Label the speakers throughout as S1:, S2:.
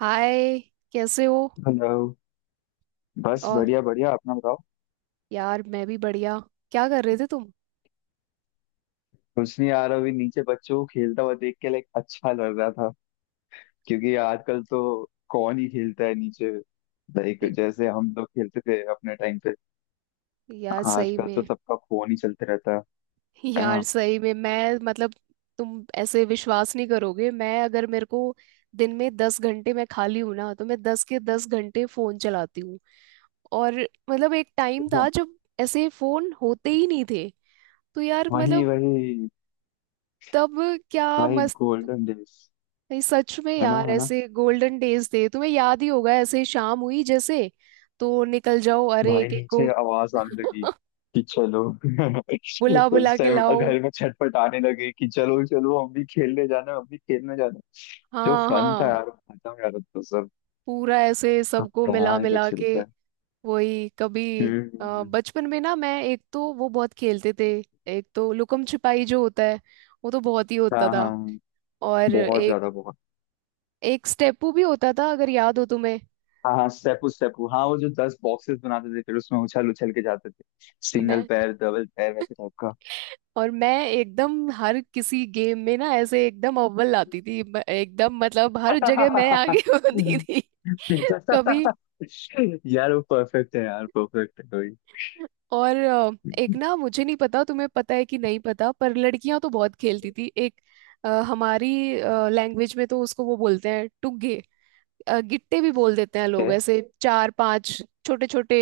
S1: हाय, कैसे हो।
S2: हेलो। बस
S1: और
S2: बढ़िया बढ़िया, अपना बताओ।
S1: यार मैं भी बढ़िया। क्या कर रहे थे तुम।
S2: कुछ नहीं यार, अभी नीचे बच्चों को खेलता हुआ देख के लाइक अच्छा लग रहा था। क्योंकि आजकल तो कौन ही खेलता है नीचे। लाइक
S1: ए-
S2: जैसे हम लोग खेलते थे अपने टाइम पे।
S1: यार सही
S2: आजकल तो
S1: में।
S2: सबका फोन ही चलते रहता है है
S1: यार
S2: ना।
S1: सही में मैं मतलब तुम ऐसे विश्वास नहीं करोगे मैं, अगर मेरे को दिन में 10 घंटे मैं खाली हूं ना तो मैं 10 के 10 घंटे फोन चलाती हूँ। और मतलब एक टाइम था
S2: हाँ,
S1: जब ऐसे फोन होते ही नहीं थे। तो यार
S2: वही
S1: मतलब
S2: वही।
S1: तब क्या
S2: भाई
S1: मस्त।
S2: Golden days.
S1: नहीं, सच में
S2: है ना,
S1: यार
S2: है ना।
S1: ऐसे गोल्डन डेज थे, तुम्हें याद ही होगा, ऐसे शाम हुई जैसे तो निकल जाओ अरे
S2: भाई
S1: एक एक को
S2: नीचे आवाज आने लगी कि चलो
S1: बुला बुला
S2: उस
S1: के
S2: टाइम
S1: लाओ।
S2: घर में छटपट आने लगे कि चलो चलो हम भी खेलने जाना है, हम भी खेलने जाना है। जो
S1: हाँ
S2: फन था
S1: हाँ,
S2: यार वो खत्म। यार अब तो सब,
S1: पूरा ऐसे
S2: अब
S1: सबको मिला
S2: कहाँ ही बच
S1: मिला के
S2: चलता है।
S1: वही कभी।
S2: हम्म हम्म, हम्म।
S1: बचपन में ना मैं एक तो वो बहुत खेलते थे। एक तो लुकम छिपाई जो होता है वो तो बहुत ही होता
S2: हाँ हाँ
S1: था।
S2: हाँ।
S1: और
S2: बहुत
S1: एक
S2: ज्यादा बहुत।
S1: एक स्टेपू भी होता था अगर याद हो तुम्हें।
S2: हाँ हाँ, स्टेपू स्टेपू, हाँ वो जो 10 बॉक्सेस बनाते थे फिर उसमें उछल उछल के जाते थे। सिंगल
S1: मैं
S2: पैर डबल पैर वैसे टाइप का।
S1: और मैं एकदम हर किसी गेम में ना ऐसे एकदम अव्वल आती थी, एकदम मतलब हर जगह मैं आगे होती थी कभी।
S2: यार वो परफेक्ट है यार, परफेक्ट है।
S1: और एक
S2: वही।
S1: ना, मुझे नहीं पता तुम्हें पता है कि नहीं पता, पर लड़कियां तो बहुत खेलती थी एक। हमारी लैंग्वेज में तो उसको वो बोलते हैं टुगे। गिट्टे भी बोल देते हैं लोग, ऐसे चार पांच छोटे छोटे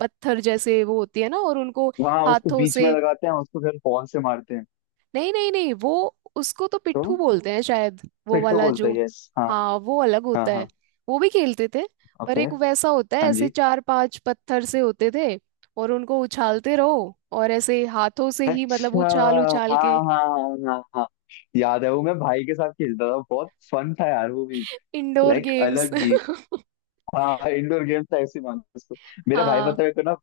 S1: पत्थर जैसे वो होती है ना, और उनको
S2: हाँ उसको
S1: हाथों
S2: बीच में
S1: से।
S2: लगाते हैं, उसको फिर बॉल से मारते हैं।
S1: नहीं नहीं नहीं, वो उसको तो पिट्ठू
S2: तो
S1: बोलते हैं शायद, वो
S2: पिट्ठू
S1: वाला
S2: बोलते
S1: जो।
S2: हैं, यस हाँ।
S1: हाँ वो अलग
S2: हाँ
S1: होता है,
S2: हाँ।
S1: वो भी खेलते थे। पर
S2: ओके।
S1: एक वैसा होता है
S2: हाँ
S1: ऐसे
S2: जी।
S1: चार पांच पत्थर से होते थे। और उनको उछालते रहो और ऐसे हाथों से ही मतलब
S2: अच्छा।
S1: उछाल
S2: हाँ
S1: उछाल के।
S2: हाँ हाँ हाँ हाँ। याद है वो, मैं भाई के साथ खेलता था। बहुत फन था यार वो भी।
S1: Indoor
S2: like
S1: games.
S2: अलग ही। हाँ इंडोर गेम था, ऐसे मान लो उसको। मेरा भाई
S1: हाँ
S2: पता है को ना,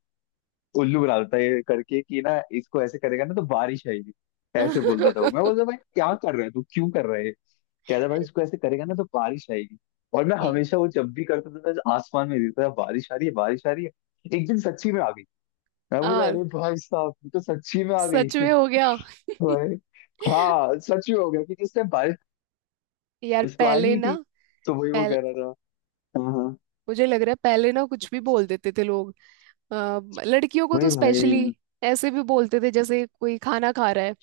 S2: उल्लू बना देता है ये करके कि ना इसको ऐसे करेगा ना तो बारिश आएगी। ऐसे बोलता था वो। मैं बोलता भाई क्या कर रहा है तू, क्यों कर रहा है। कहता भाई इसको ऐसे करेगा ना तो बारिश आएगी। और मैं
S1: यही।
S2: हमेशा वो जब भी करता था तो आसमान में देखता था, बारिश आ रही है बारिश आ रही है। एक दिन सच्ची में आ गई। मैं बोला
S1: आ,
S2: अरे भाई साहब, ये तो सच्ची में आ गई
S1: सच में हो गया।
S2: भाई। हाँ सच में हो गया क्योंकि उस टाइम बारिश,
S1: यार
S2: बारिश तो आनी
S1: पहले
S2: ही
S1: ना,
S2: थी। तो वही वो
S1: पहले
S2: कह रहा था। हाँ हाँ।
S1: मुझे लग रहा है पहले ना कुछ भी बोल देते थे लोग। अ, लड़कियों को तो
S2: वही भाई।
S1: स्पेशली ऐसे भी बोलते थे। जैसे कोई खाना खा रहा है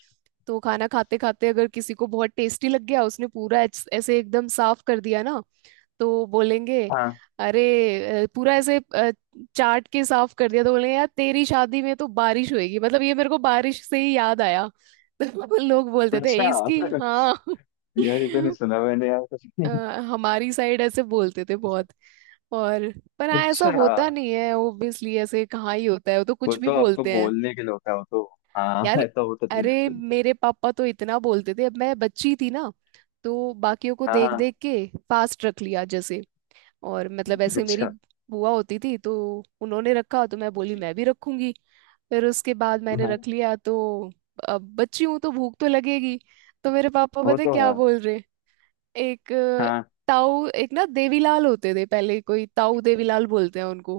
S1: तो खाना खाते खाते अगर किसी को बहुत टेस्टी लग गया, उसने पूरा ऐसे एकदम साफ कर दिया ना, तो बोलेंगे
S2: हाँ।
S1: अरे पूरा ऐसे चाट के साफ कर दिया, तो बोलेंगे यार तेरी शादी में तो बारिश होएगी। मतलब ये मेरे को बारिश से ही याद आया। तो लोग बोलते थे
S2: अच्छा
S1: "ए, इसकी"। हाँ।
S2: यार ये तो नहीं सुना मैंने यार कुछ।
S1: अ, हमारी साइड ऐसे बोलते थे बहुत। और पर हाँ ऐसा
S2: अच्छा।
S1: होता नहीं है ओब्वियसली, ऐसे कहाँ ही होता है, वो तो
S2: वो
S1: कुछ भी
S2: तो आपको
S1: बोलते हैं
S2: बोलने के लिए होता है वो तो। हाँ
S1: यार।
S2: ऐसा होता तो नहीं ना
S1: अरे,
S2: सुन।
S1: मेरे पापा तो इतना बोलते थे। अब मैं बच्ची थी ना, तो बाकियों को
S2: हाँ
S1: देख
S2: हाँ।
S1: देख के फास्ट रख लिया जैसे। और मतलब ऐसे मेरी
S2: अच्छा।
S1: बुआ होती थी, तो उन्होंने रखा तो मैं बोली मैं भी रखूंगी। फिर उसके बाद मैंने
S2: हाँ
S1: रख लिया तो अब बच्ची हूँ तो भूख तो लगेगी। तो मेरे पापा
S2: वो
S1: पता है
S2: तो
S1: क्या
S2: है।
S1: बोल रहे। एक
S2: हाँ।
S1: ताऊ एक ना देवीलाल होते थे पहले, कोई ताऊ देवीलाल बोलते हैं उनको,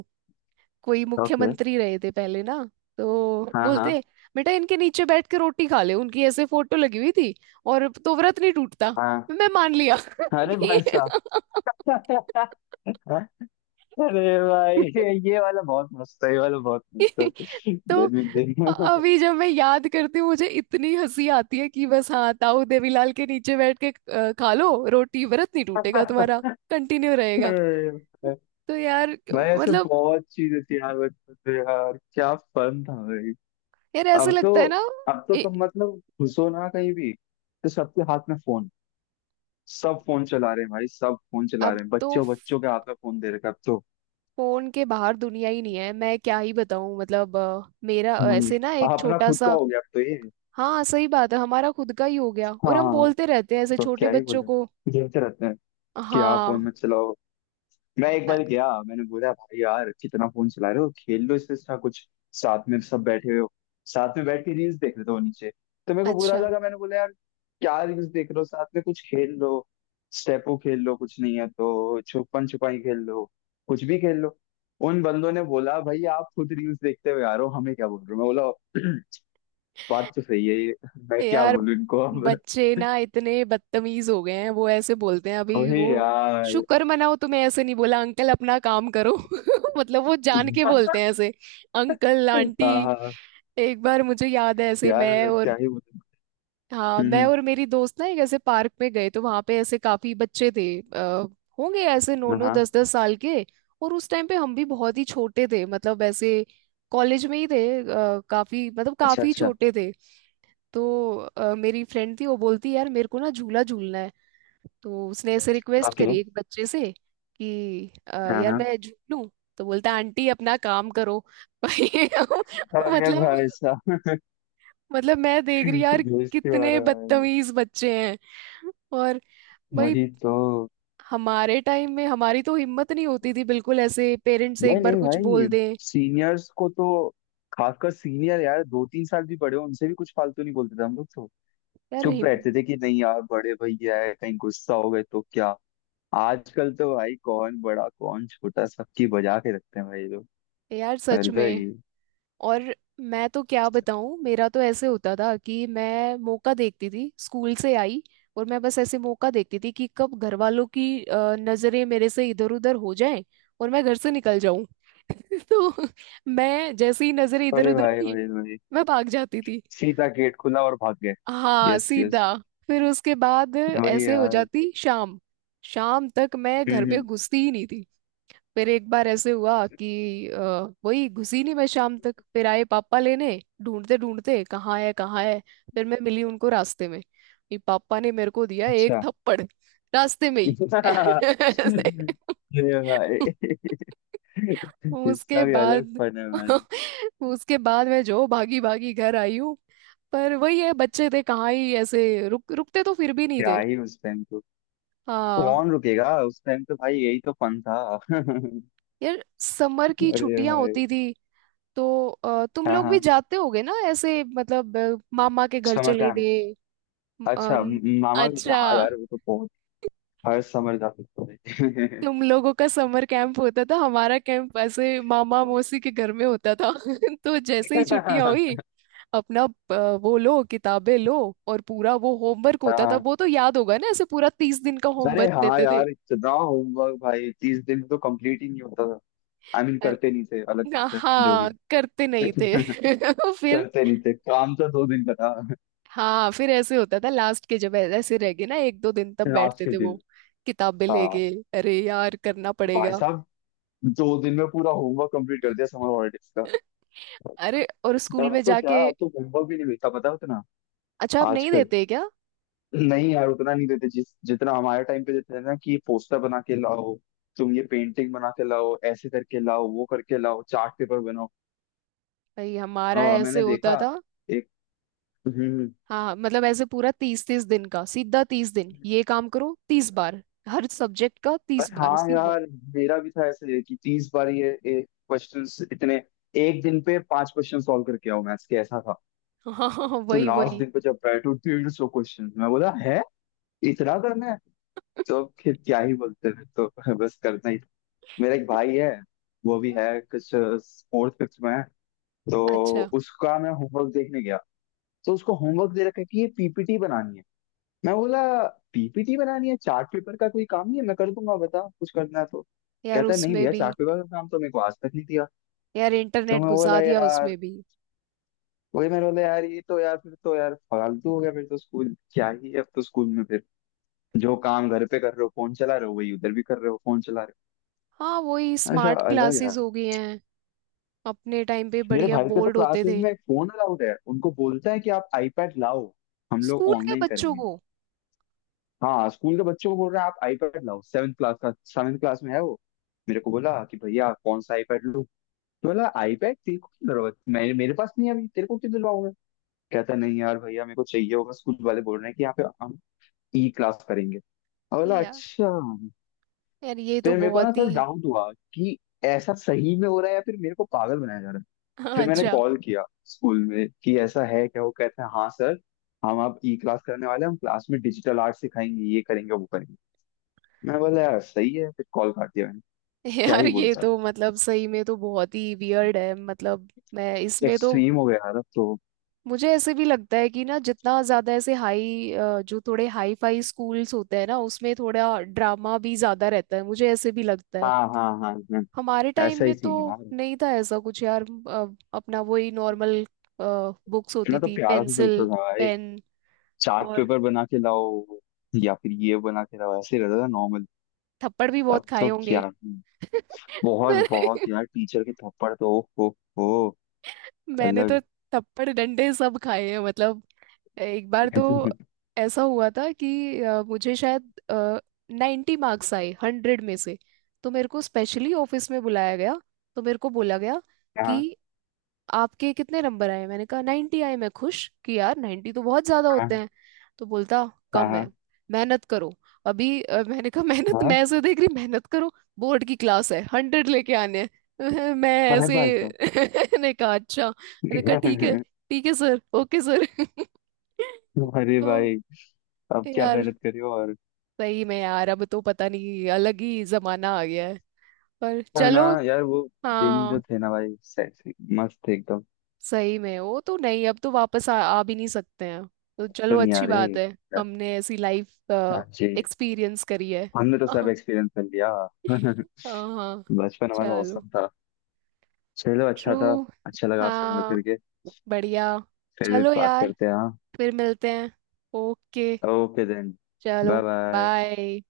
S1: कोई
S2: ओके।
S1: मुख्यमंत्री रहे थे पहले ना। तो
S2: हाँ हाँ
S1: बोलते बेटा इनके नीचे बैठ के रोटी खा ले। उनकी ऐसे फोटो लगी हुई थी। और तो व्रत नहीं टूटता।
S2: हाँ।
S1: मैं मान लिया।
S2: अरे
S1: भी-
S2: भाई साहब। अरे भाई, ये ये वाला बहुत मस्त है, ये वाला बहुत मस्त है।
S1: तो
S2: जन्मदिन
S1: अभी जब मैं याद करती हूँ मुझे इतनी हंसी आती है कि बस, हाँ ताऊ देवीलाल के नीचे बैठ के खा लो रोटी, व्रत नहीं टूटेगा तुम्हारा,
S2: दिन।
S1: कंटिन्यू रहेगा। तो यार
S2: भाई ऐसे
S1: मतलब
S2: बहुत चीज थी यार बचपन में, यार क्या फन था भाई।
S1: यार ऐसे
S2: अब तो,
S1: लगता है ना।
S2: अब तो
S1: ए,
S2: तुम मतलब घुसो ना कहीं भी तो सबके हाथ में फोन। सब फोन चला रहे हैं भाई, सब फोन चला
S1: अब
S2: रहे हैं।
S1: तो
S2: बच्चों बच्चों के हाथ में फोन दे रखा है अब तो।
S1: फोन के बाहर दुनिया ही नहीं है। मैं क्या ही बताऊं, मतलब मेरा
S2: भाई
S1: ऐसे ना एक
S2: अपना
S1: छोटा
S2: खुद का
S1: सा।
S2: हो गया अब तो ये।
S1: हाँ सही बात है हमारा खुद का ही हो गया, और हम
S2: हाँ।
S1: बोलते रहते हैं ऐसे
S2: तो
S1: छोटे
S2: क्या ही
S1: बच्चों
S2: बोले।
S1: को।
S2: खेलते रहते हैं कि आप
S1: हाँ,
S2: फोन मत चलाओ। मैं एक
S1: अ-
S2: बार गया, मैंने बोला भाई यार कितना फोन चला रहे हो, खेल लो इससे अच्छा कुछ। साथ में सब बैठे हो, साथ में बैठ के रील्स देख रहे थे वो नीचे। तो मेरे को बुरा
S1: अच्छा।
S2: लगा, मैंने बोला यार क्या रील्स देख रहे हो, साथ में कुछ खेल लो। स्टेपो खेल लो, कुछ नहीं है तो छुपन छुपाई खेल लो। कुछ भी खेल लो। उन बंदों ने बोला भाई आप खुद रील्स देखते हो यार, हो हमें क्या बोल रहे हो। मैं बोला बात तो सही है ये। मैं क्या
S1: यार
S2: बोलूं इनको अब।
S1: बच्चे ना इतने बदतमीज हो गए हैं, वो ऐसे बोलते हैं अभी
S2: वही
S1: वो।
S2: यार।
S1: शुक्र मनाओ तुम्हें ऐसे नहीं बोला अंकल अपना काम करो। मतलब वो जान के बोलते हैं ऐसे अंकल आंटी।
S2: हाँ हाँ।
S1: एक बार मुझे याद है, ऐसे
S2: यार
S1: मैं और,
S2: क्या ही बोलूं।
S1: हाँ मैं
S2: हम्म
S1: और मेरी दोस्त ना एक ऐसे पार्क में गए, तो वहां पे ऐसे काफी बच्चे थे। आ, होंगे ऐसे नौ नौ
S2: हाँ।
S1: दस दस साल के। और उस टाइम पे हम भी बहुत ही छोटे थे, मतलब ऐसे कॉलेज में ही थे। काफी मतलब
S2: अच्छा
S1: काफी
S2: अच्छा।
S1: छोटे थे। तो मेरी फ्रेंड थी, वो बोलती यार मेरे को ना झूला झूलना है। तो उसने ऐसे रिक्वेस्ट
S2: ओके।
S1: करी एक बच्चे से कि
S2: हाँ
S1: यार
S2: हाँ।
S1: मैं झूलूं"। तो बोलता आंटी अपना काम करो। भाई।
S2: अरे
S1: मतलब,
S2: भाई साहब,
S1: मतलब मैं देख रही यार
S2: बेइज्जती हो रहा है
S1: कितने
S2: भाई।
S1: बदतमीज बच्चे हैं। और भाई
S2: वही तो।
S1: हमारे टाइम में हमारी तो हिम्मत नहीं होती थी बिल्कुल ऐसे पेरेंट्स से एक
S2: भाई
S1: बार
S2: नहीं
S1: कुछ बोल
S2: भाई,
S1: दें।
S2: सीनियर्स को तो, खासकर सीनियर, यार 2-3 साल भी बड़े हो उनसे भी कुछ फालतू नहीं बोलते थे हम लोग तो।
S1: यार
S2: चुप
S1: हिम
S2: रहते थे कि नहीं यार बड़े भैया है, कहीं गुस्सा हो गए तो क्या। आजकल तो भाई कौन बड़ा कौन छोटा, सबकी बजा के रखते हैं भाई लोग।
S1: यार सच
S2: अलग
S1: में।
S2: ही।
S1: और मैं तो क्या बताऊं, मेरा तो ऐसे होता था कि मैं मौका देखती थी स्कूल से आई, और मैं बस ऐसे मौका देखती थी कि कब घर वालों की नजरें मेरे से इधर उधर हो जाएं और मैं घर से निकल जाऊं। तो मैं जैसे ही नजरें इधर
S2: अरे
S1: उधर
S2: भाई
S1: हुई,
S2: भाई भाई,
S1: मैं भाग जाती थी।
S2: सीधा गेट खुला और भाग गए।
S1: हाँ
S2: यस यस।
S1: सीधा। फिर उसके बाद
S2: वही
S1: ऐसे हो
S2: यार।
S1: जाती शाम, शाम तक मैं घर
S2: हम्म
S1: में
S2: हम्म,
S1: घुसती ही नहीं थी। फिर एक बार ऐसे हुआ कि वही घुसी नहीं मैं शाम तक, फिर आए पापा लेने, ढूंढते ढूंढते, कहाँ है कहाँ है। फिर मैं मिली उनको रास्ते में। ये पापा ने मेरे को दिया एक
S2: अच्छा।
S1: थप्पड़, रास्ते में ही। ऐसे।
S2: ये भाई
S1: उसके
S2: इसका भी अलग
S1: बाद,
S2: फन है भाई।
S1: उसके बाद मैं जो भागी भागी घर आई हूँ। पर वही है बच्चे थे, कहाँ ही ऐसे रुक रुकते तो फिर भी नहीं
S2: क्या
S1: थे।
S2: ही उस टाइम तो। तो
S1: हाँ
S2: कौन रुकेगा उस टाइम तो भाई, यही तो फन था
S1: यार समर की
S2: अरे
S1: छुट्टियां
S2: भाई।
S1: होती थी, तो तुम
S2: हाँ
S1: लोग भी
S2: हाँ।
S1: जाते होगे ना ऐसे मतलब मामा के घर
S2: समर
S1: चले
S2: कैंप।
S1: गए। म, अ,
S2: अच्छा,
S1: न-
S2: मामा भी,
S1: अच्छा,
S2: हाँ यार वो तो बहुत। हर समर जा सकते हैं।
S1: तुम लोगों का समर कैंप होता था, हमारा कैंप ऐसे मामा मौसी के घर में होता था। तो जैसे ही छुट्टियां हुई, अपना वो लो किताबें लो। और पूरा वो होमवर्क
S2: हाँ
S1: होता था,
S2: हाँ।
S1: वो तो याद होगा ना, ऐसे पूरा 30 दिन का
S2: अरे
S1: होमवर्क
S2: हाँ
S1: देते थे।
S2: यार इतना होमवर्क भाई, 30 दिन तो कंप्लीट ही नहीं होता। आई मीन करते
S1: अरे,
S2: नहीं थे, अलग बात है, जो भी।
S1: हाँ करते नहीं थे। फिर
S2: करते नहीं थे, काम तो 2 दिन का था।
S1: हाँ, फिर ऐसे होता था लास्ट के जब ऐसे रह गए ना एक दो दिन, तब
S2: लास्ट
S1: बैठते
S2: के
S1: थे वो
S2: दिन।
S1: किताबें
S2: हाँ।
S1: लेके, अरे यार करना
S2: भाई
S1: पड़ेगा।
S2: साहब, 2 दिन में पूरा होमवर्क कंप्लीट कर दिया समर हॉलीडेज का।
S1: अरे और स्कूल
S2: अब
S1: में
S2: तो क्या,
S1: जाके।
S2: अब तो होमवर्क भी नहीं मिलता पता है उतना।
S1: अच्छा आप नहीं
S2: आजकल
S1: देते क्या।
S2: नहीं यार उतना नहीं देते जिस जितना हमारे टाइम पे देते थे ना, कि पोस्टर बना के लाओ, तुम ये पेंटिंग बना के लाओ, ऐसे करके लाओ वो करके लाओ, चार्ट पेपर बनाओ।
S1: भाई हमारा ऐसे
S2: मैंने
S1: होता
S2: देखा
S1: था।
S2: एक। हम्म।
S1: हाँ मतलब ऐसे पूरा 30 30 दिन का सीधा, 30 दिन ये काम करो 30 बार, हर सब्जेक्ट का तीस
S2: बस
S1: बार
S2: हाँ
S1: सीधा।
S2: यार, मेरा भी था ऐसे कि 30 बार ये क्वेश्चंस इतने। एक दिन पे 5 क्वेश्चन सॉल्व करके आओ मैथ्स के, ऐसा था।
S1: हाँ हाँ हाँ,
S2: तो
S1: वही
S2: लास्ट
S1: वही।
S2: दिन पे जब बैठो तो 150 क्वेश्चन मैं बोला है, इतना करना है। तो अब फिर क्या ही बोलते हैं, तो बस करना ही। मेरा एक भाई है, वो भी है कुछ फोर्थ फिफ्थ में है। तो
S1: अच्छा,
S2: उसका मैं होमवर्क देखने गया। तो उसको होमवर्क दे रखा है कि ये PPT बनानी है। मैं बोला PPT बनानी है, चार्ट पेपर का कोई काम नहीं है, मैं कर दूंगा बता कुछ करना है तो।
S1: यार
S2: कहता है नहीं
S1: उसमें
S2: भैया,
S1: भी
S2: चार्ट पेपर का काम तो मेरे को आज तक नहीं दिया।
S1: यार
S2: तो
S1: इंटरनेट
S2: मैं
S1: घुसा
S2: बोला
S1: दिया
S2: यार,
S1: उसमें भी।
S2: वही मैं बोला यार ये तो यार, फिर तो यार फालतू हो गया, फिर तो स्कूल क्या ही है। अब तो स्कूल में फिर जो काम घर पे कर रहे हो, फोन चला रहे हो, वही उधर भी कर रहे हो, फोन चला रहे
S1: हाँ वही
S2: हो। ऐसा
S1: स्मार्ट
S2: अलग
S1: क्लासेस
S2: यार।
S1: हो गई हैं। अपने टाइम पे
S2: मेरे
S1: बढ़िया
S2: भाई के तो
S1: बोर्ड होते
S2: क्लासेस
S1: थे।
S2: में फोन अलाउड है, उनको बोलता है कि आप आईपैड लाओ, हम लोग
S1: स्कूल के
S2: ऑनलाइन
S1: बच्चों
S2: करेंगे।
S1: को।
S2: हाँ स्कूल के बच्चों को बोल रहा है आप आईपैड लाओ, 7 क्लास का, 7 क्लास में है वो। मेरे को बोला कि भैया कौन सा आईपैड लूँ। तो बोला आईपैड तेरे को क्या जरूरत, मेरे मेरे पास नहीं है अभी, तेरे को क्यों दिलवाऊं मैं। कहता नहीं यार भैया मेरे को चाहिए होगा, स्कूल वाले बोल रहे हैं कि यहाँ पे हम ई क्लास करेंगे। और बोला
S1: या
S2: अच्छा।
S1: यार ये तो
S2: फिर मेरे को ना
S1: बहुत ही।
S2: सर डाउट हुआ कि ऐसा सही में हो रहा है या फिर मेरे को पागल बनाया जा रहा है। फिर मैंने
S1: अच्छा,
S2: कॉल किया स्कूल में कि ऐसा है क्या, वो कहते हैं हाँ सर, हम आप ई क्लास करने वाले हैं, हम क्लास में डिजिटल आर्ट सिखाएंगे, ये करेंगे वो करेंगे। मैं बोला यार सही है, फिर कॉल काट दिया मैंने। क्या
S1: यार
S2: ही
S1: ये
S2: बोलता।
S1: तो मतलब सही में तो बहुत ही वियर्ड है, मतलब मैं इसमें तो,
S2: एक्सट्रीम हो गया यार अब तो।
S1: मुझे ऐसे भी लगता है कि ना जितना ज्यादा ऐसे हाई, जो थोड़े हाई फाई स्कूल्स होते हैं ना उसमें थोड़ा ड्रामा भी ज्यादा रहता है, मुझे ऐसे भी लगता है।
S2: हाँ हाँ हाँ हाँ,
S1: हमारे टाइम
S2: ऐसा ही
S1: में तो
S2: सीन है यार।
S1: नहीं था ऐसा कुछ यार। अ, अपना वही नॉर्मल बुक्स होती
S2: इतना तो
S1: थी,
S2: प्यारा से चलता
S1: पेंसिल
S2: था भाई,
S1: पेन।
S2: चार्ट
S1: और
S2: पेपर बना के लाओ या फिर ये बना के लाओ, ऐसे ही रहता था नॉर्मल।
S1: थप्पड़ भी बहुत
S2: अब
S1: खाए
S2: तो
S1: होंगे।
S2: क्या ही। बहुत
S1: पर
S2: बहुत यार टीचर के थप्पड़ तो ओ हो हो।
S1: मैंने तो
S2: अलग।
S1: थप्पड़ डंडे सब खाए हैं, मतलब एक बार तो ऐसा हुआ था कि मुझे शायद 90 मार्क्स आए 100 में से। तो मेरे को स्पेशली ऑफिस में बुलाया गया। तो मेरे को बोला गया
S2: हाँ
S1: कि आपके कितने नंबर आए। मैंने कहा 90 आए, मैं खुश कि यार 90 तो बहुत ज्यादा
S2: हाँ
S1: होते हैं। तो बोलता
S2: हाँ
S1: कम है,
S2: हाँ
S1: मेहनत करो। अभी मैंने कहा मेहनत,
S2: हाँ,
S1: मैं ऐसे देख रही मेहनत करो, बोर्ड की क्लास है 100 लेके आने हैं। मैं
S2: अरे
S1: ऐसे
S2: भाई साहब।
S1: ने कहा अच्छा, मैंने कहा ठीक है सर, ओके सर।
S2: अरे भाई,
S1: तो
S2: अब क्या
S1: यार
S2: मेहनत करे और।
S1: सही में यार अब तो पता नहीं, अलग ही जमाना आ गया है। पर
S2: है ना
S1: चलो।
S2: यार वो दिन जो
S1: हाँ,
S2: थे ना भाई, मस्त थे एकदम।
S1: सही में वो तो नहीं, अब तो वापस आ भी नहीं सकते हैं। तो चलो
S2: दुनिया
S1: अच्छी
S2: रे।
S1: बात है, हमने ऐसी लाइफ
S2: हाँ जी।
S1: एक्सपीरियंस करी है।
S2: हमने तो सब
S1: हाँ।
S2: एक्सपीरियंस कर लिया।
S1: हाँ।
S2: बचपन हमारा
S1: चलो।
S2: औसम था। चलो अच्छा
S1: ट्रू।
S2: था। अच्छा लगा आपसे बात
S1: हाँ।
S2: करके।
S1: बढ़िया।
S2: फिर
S1: चलो
S2: बात
S1: यार
S2: करते हैं हाँ।
S1: फिर मिलते हैं। Okay,
S2: okay then.
S1: चलो।
S2: Bye bye.
S1: बाय।